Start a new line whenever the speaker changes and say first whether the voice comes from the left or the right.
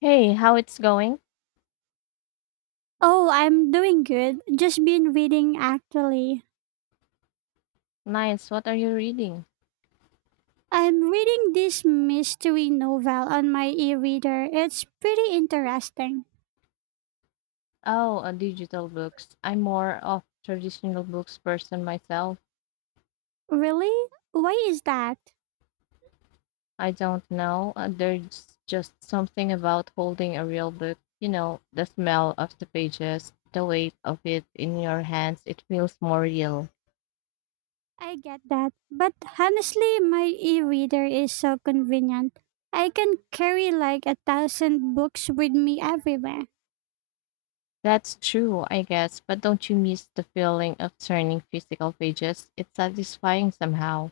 left: Hey, how it's going?
right: Oh, I'm doing good. Just been reading actually.
left: Nice. What are you reading?
right: I'm reading this mystery novel on my e-reader. It's pretty interesting.
left: Oh, digital books. I'm more of traditional books person myself.
right: Really? Why is that?
left: I don't know. There's just something about holding a real book. You know, the smell of the pages, the weight of it in your hands. It feels more real.
right: I get that. But honestly, my e-reader is so convenient. I can carry like a thousand books with me everywhere.
left: That's true, I guess. But don't you miss the feeling of turning physical pages? It's satisfying somehow.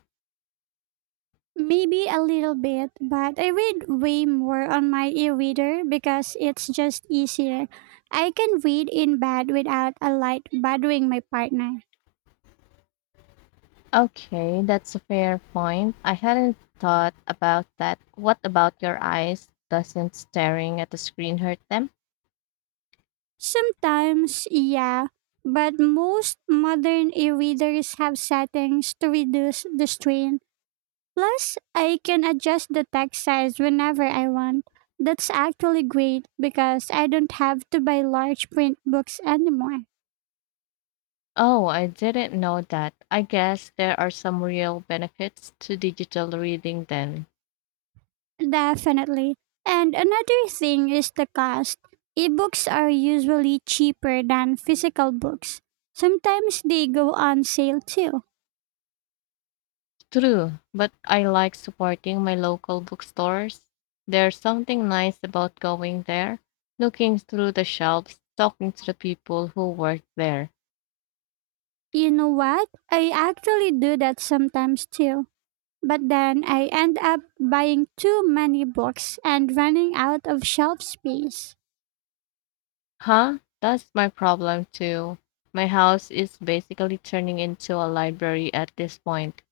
right: Maybe a little bit, but I read way more on my e reader because it's just easier. I can read in bed without a light bothering my partner.
left: Okay, that's a fair point. I hadn't thought about that. What about your eyes? Doesn't staring at the screen hurt them?
right: Sometimes, yeah, but most modern e readers have settings to reduce the strain. Plus, I can adjust the text size whenever I want. That's actually great because I don't have to buy large print books anymore.
left: Oh, I didn't know that. I guess there are some real benefits to digital reading then.
right: Definitely. And another thing is the cost. Ebooks are usually cheaper than physical books. Sometimes they go on sale too.
left: True, but I like supporting my local bookstores. There's something nice about going there, looking through the shelves, talking to the people who work there.
right: You know what? I actually do that sometimes too. But then I end up buying too many books and running out of shelf space.
left: Huh? That's my problem too. My house is basically turning into a library at this point.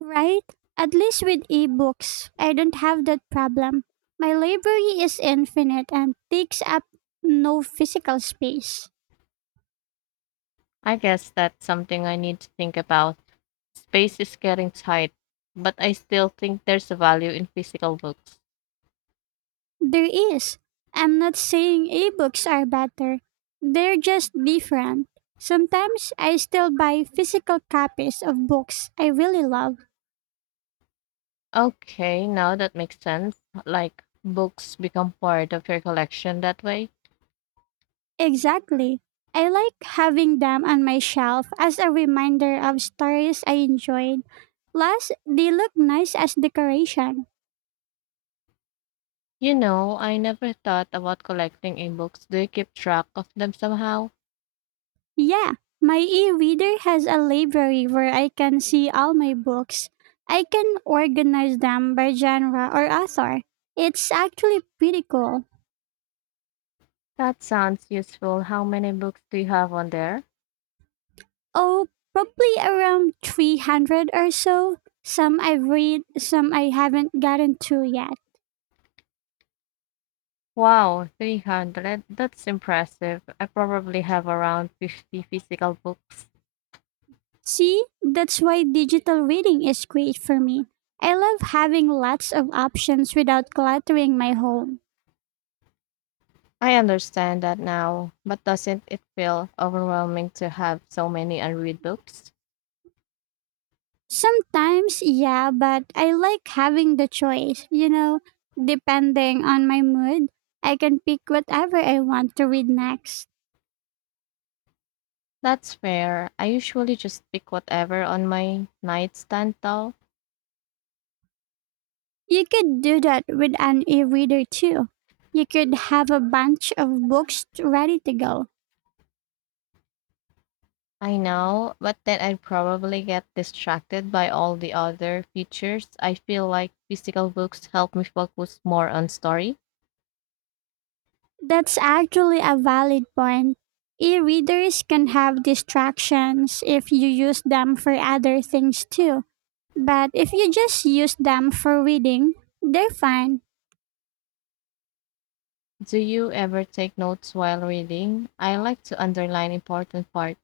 right: Right? At least with ebooks, I don't have that problem. My library is infinite and takes up no physical space.
left: I guess that's something I need to think about. Space is getting tight, but I still think there's a value in physical books.
right: There is. I'm not saying ebooks are better. They're just different. Sometimes I still buy physical copies of books I really love.
left: Okay, now that makes sense. Like, books become part of your collection that way.
right: Exactly. I like having them on my shelf as a reminder of stories I enjoyed. Plus, they look nice as decoration.
left: You know, I never thought about collecting in books. Do you keep track of them somehow?
right: Yeah, my e reader has a library where I can see all my books. I can organize them by genre or author. It's actually pretty cool.
left: That sounds useful. How many books do you have on there?
right: Oh, probably around 300 or so. Some I've read, some I haven't gotten to yet.
left: Wow, 300. That's impressive. I probably have around 50 physical books.
right: See, that's why digital reading is great for me. I love having lots of options without cluttering my home.
left: I understand that now, but doesn't it feel overwhelming to have so many unread books?
right: Sometimes, yeah, but I like having the choice. You know, depending on my mood, I can pick whatever I want to read next.
left: That's fair. I usually just pick whatever on my nightstand though.
right: You could do that with an e reader too. You could have a bunch of books ready to go.
left: I know, but then I'd probably get distracted by all the other features. I feel like physical books help me focus more on story.
right: That's actually a valid point. E readers can have distractions if you use them for other things too. But if you just use them for reading, they're fine.
left: Do you ever take notes while reading? I like to underline important part.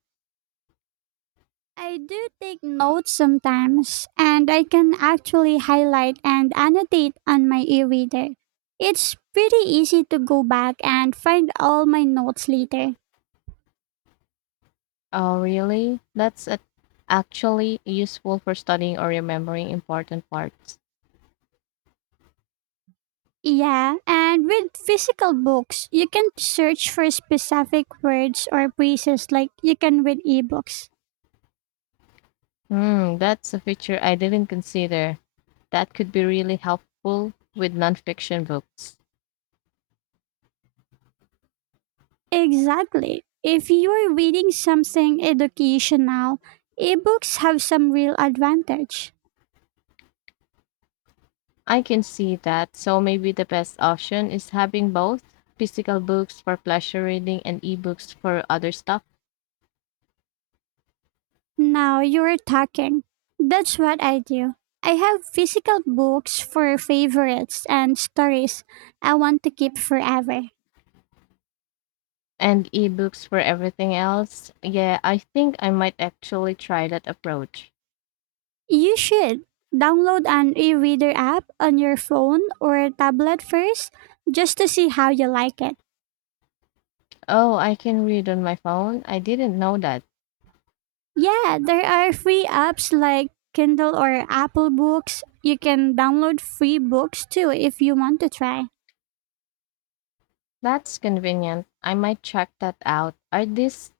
right: I do take notes sometimes, and I can actually highlight and annotate on my e reader. It's pretty easy to go back and find all my notes later.
left: Oh, really? Actually useful for studying or remembering important parts.
right: Yeah, and with physical books, you can search for specific words or phrases like you can with ebooks.
left: Hmm, that's a feature I didn't consider. That could be really helpful with nonfiction books.
right: Exactly. If you're reading something educational, ebooks have some real advantage.
left: I can see that. So maybe the best option is having both physical books for pleasure reading and ebooks for other stuff.
right: Now you're talking. That's what I do. I have physical books for favorites and stories I want to keep forever.
left: And ebooks for everything else. Yeah, I think I might actually try that approach.
right: You should download an e-reader app on your phone or tablet first just to see how you like it.
left: Oh, I can read on my phone. I didn't know that.
right: Yeah, there are free apps like Kindle or Apple Books. You can download free books too if you want to try.
left: That's convenient. I might check that out.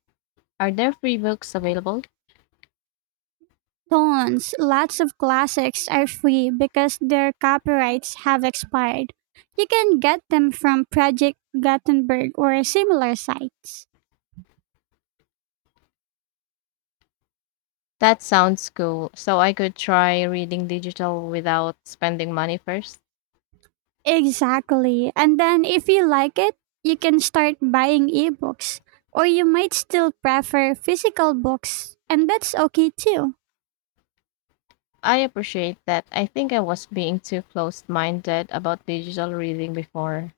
left: Are there free books available?
right: Tons, lots of classics are free because their copyrights have expired. You can get them from Project Gutenberg or similar sites.
left: That sounds cool. So I could try reading digital without spending money first.
right: Exactly. And then if you like it, you can start buying ebooks. Or you might still prefer physical books, and that's okay too.
left: I appreciate that. I think I was being too closed minded about digital reading before.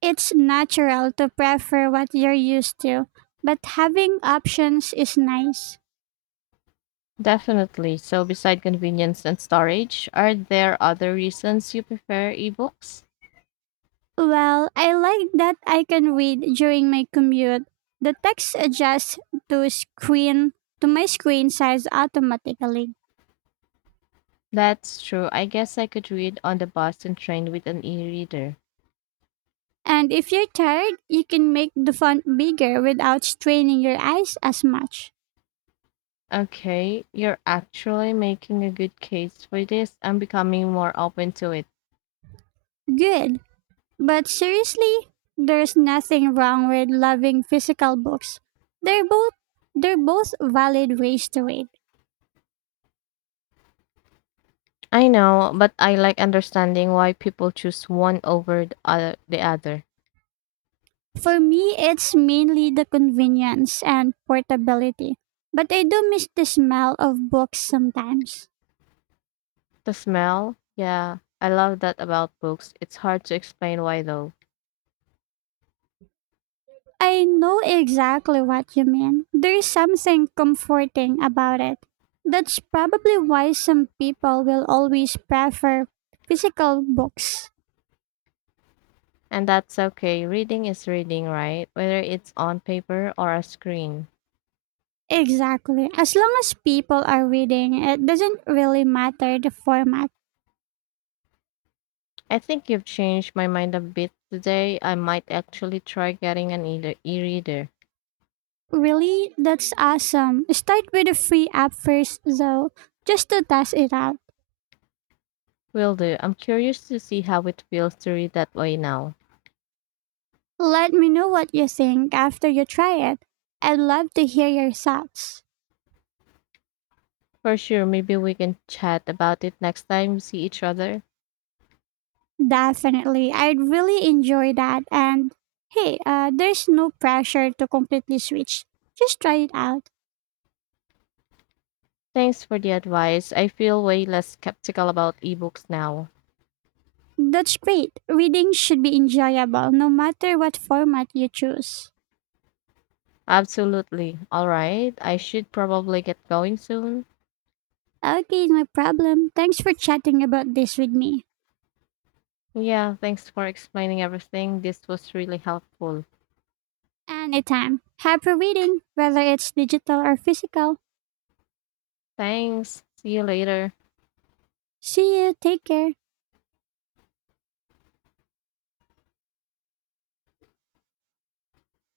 right: It's natural to prefer what you're used to, but having options is nice.
left: Definitely. So, beside convenience and storage, are there other reasons you prefer ebooks?
right: Well, I like that I can read during my commute. The text adjusts to screen to my screen size automatically.
left: That's true. I guess I could read on the bus and train with an e-reader.
right: And if you're tired, you can make the font bigger without straining your eyes as much.
left: Okay, you're actually making a good case for this. I'm becoming more open to it.
right: Good. But seriously, there's nothing wrong with loving physical books. They're both they're both valid ways to read.
left: I know, but I like understanding why people choose one over the other. The other.
right: For me, it's mainly the convenience and portability. But I do miss the smell of books sometimes.
left: The smell? Yeah, I love that about books. It's hard to explain why though.
right: I know exactly what you mean. There's something comforting about it. That's probably why some people will always prefer physical books.
left: And that's okay. Reading is reading, right? Whether it's on paper or a screen.
right: Exactly. As long as people are reading, it doesn't really matter the format.
left: I think you've changed my mind a bit today. I might actually try getting an e-reader.
right: Really? That's awesome. Start with a free app first, though, just to test it out.
left: Will do. I'm curious to see how it feels to read that way now.
right: Let me know what you think after you try it. I'd love to hear your thoughts.
left: For sure, maybe we can chat about it next time we see each other.
right: Definitely. I'd really enjoy that. And hey, there's no pressure to completely switch. Just try it out.
left: Thanks for the advice. I feel way less skeptical about ebooks now.
right: That's great. Reading should be enjoyable no matter what format you choose.
left: Absolutely. All right. I should probably get going soon.
right: Okay, no problem. Thanks for chatting about this with me.
left: Yeah, thanks for explaining everything. This was really helpful.
right: Anytime. Happy reading, whether it's digital or physical.
left: Thanks. See you later.
right: See you, take care.